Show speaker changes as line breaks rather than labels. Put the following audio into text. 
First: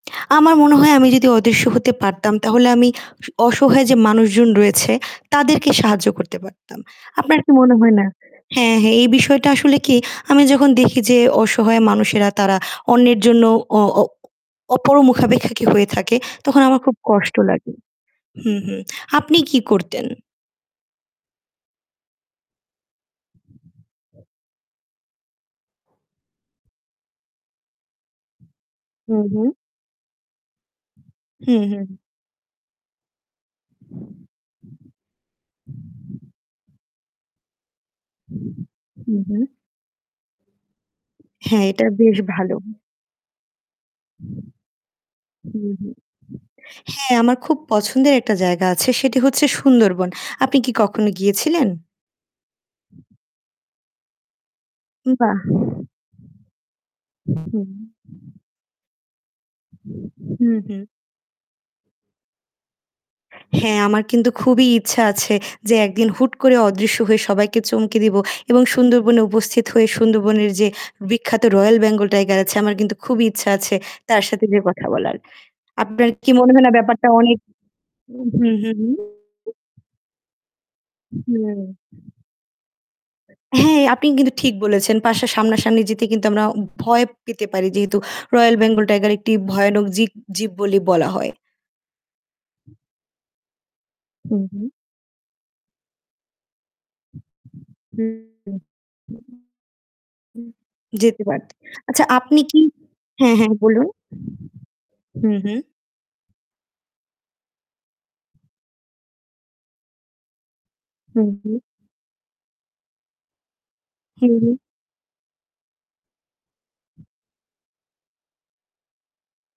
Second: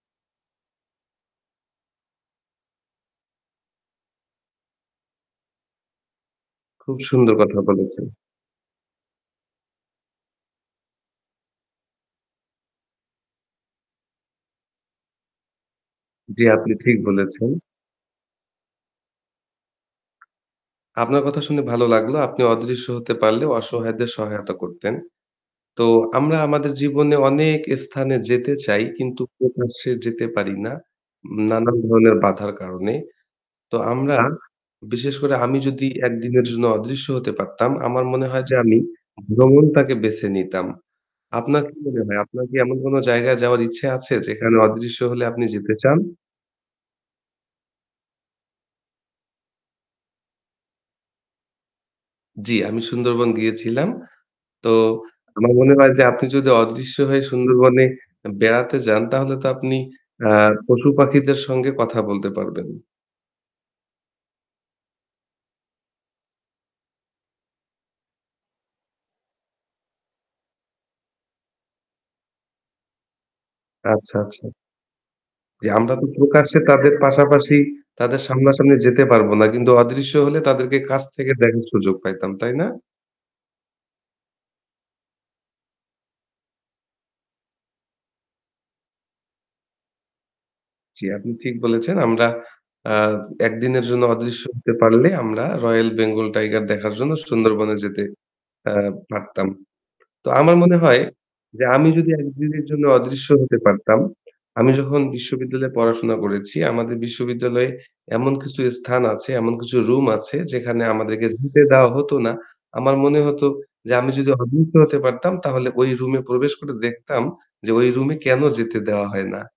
আমার মনে হয় আমি যদি অদৃশ্য হতে পারতাম তাহলে আমি অসহায় যে মানুষজন রয়েছে তাদেরকে সাহায্য করতে পারতাম।
খুবই সুন্দর
আপনার কি
কথা
মনে হয়
বলেছেন।
না হ্যাঁ, হ্যাঁ এই বিষয়টা আসলে কি আমি যখন দেখি যে অসহায় মানুষেরা তারা অন্যের জন্য অ অ অপরমুখাপেক্ষী হয়ে থাকে
জি,
তখন
আপনি
আমার খুব
ঠিক
কষ্ট
বলেছেন।
লাগে। হুম, হুম। আপনি কি করতেন?
আপনার কথা শুনে ভালো লাগলো। আপনি অদৃশ্য হতে পারলে অসহায়দের সহায়তা করতেন। তো আমরা আমাদের জীবনে অনেক স্থানে যেতে চাই কিন্তু
হুম, হুম।
প্রকাশে যেতে পারি না,
হুম,
নানান
হুম।
ধরনের বাধার কারণে। তো আমরা, বিশেষ করে আমি যদি একদিনের জন্য অদৃশ্য হতে পারতাম, আমার মনে হয় যে আমি
হুম, হুম।
ভ্রমণটাকে বেছে নিতাম। আপনার
হ্যাঁ,
কি
এটা
মনে
বেশ
হয়, আপনার
ভালো।
কি এমন কোন জায়গায় যাওয়ার ইচ্ছে আছে যেখানে অদৃশ্য হলে আপনি
হুম,
যেতে
হুম।
চান?
হ্যাঁ, আমার খুব পছন্দের একটা জায়গা আছে সেটি হচ্ছে সুন্দরবন। আপনি কি কখনো গিয়েছিলেন?
জি, আমি সুন্দরবন গিয়েছিলাম। তো
বাহ!
আমার মনে হয় যে আপনি যদি অদৃশ্য হয়ে
হুম।
সুন্দরবনে বেড়াতে যান তাহলে তো আপনি আ
হুম, হুম।
পশু-পাখিদের সঙ্গে কথা বলতে পারবেন।
হ্যাঁ, আমার কিন্তু খুবই ইচ্ছা আছে যে একদিন হুট করে অদৃশ্য হয়ে সবাইকে চমকে দিব এবং সুন্দরবনে উপস্থিত হয়ে সুন্দরবনের যে বিখ্যাত royal Bengal tiger আছে আমার কিন্তু খুবই ইচ্ছা আছে
আচ্ছা,
তার
আচ্ছা।
সাথে যে কথা বলার।
জি, আমরা তো
আপনার কি মনে
প্রকাশ্যে
হয় না
তাদের
ব্যাপারটা অনেক
পাশাপাশি, তাদের
হুম, হুম,
সামনাসামনি
হুম।
যেতে পারবো না। কিন্তু অদৃশ্য হলে তাদেরকে কাছ থেকে
হুম।
দেখার সুযোগ পাইতাম, তাই না?
হ্যাঁ, আপনি কিন্তু ঠিক বলেছেন। পাশে সামনা-সামনি যেতে কিন্তু আমরা উম ভয় পেতে পারি। যেহেতু royal Bengal tiger একটি ভয়ানক জীক জীব বলি
জি,
বলা
আপনি
হয়।
ঠিক বলেছেন। আমরা আ এক দিনের জন্য অদৃশ্য
হুম, হুম।
হতে পারলে আমরা রয়েল বেঙ্গল টাইগার দেখার জন্য সুন্দরবনে যেতে
হুম,
আ পারতাম। তো
হুম।
আমার মনে হয়
যেতে পারত।
যে আমি
আচ্ছা
যদি
আপনি কি
একদিনের জন্য অদৃশ্য
হ্যাঁ, হ্যাঁ
হতে
বলুন।
পারতাম, আমি যখন
হুম, হুম।
বিশ্ববিদ্যালয়ে পড়াশোনা করেছি, আমাদের বিশ্ববিদ্যালয়ে এমন কিছু স্থান আছে, এমন কিছু room আছে যেখানে আমাদেরকে
হুম, হুম।
যেতে দেওয়া হতো না। আমার মনে হতো যে আমি যদি
হুম, হুম।
অদৃশ্য হতে পারতাম তাহলে ওই room এ প্রবেশ করে দেখতাম যে ওই room এ কেন যেতে দেওয়া হয় না।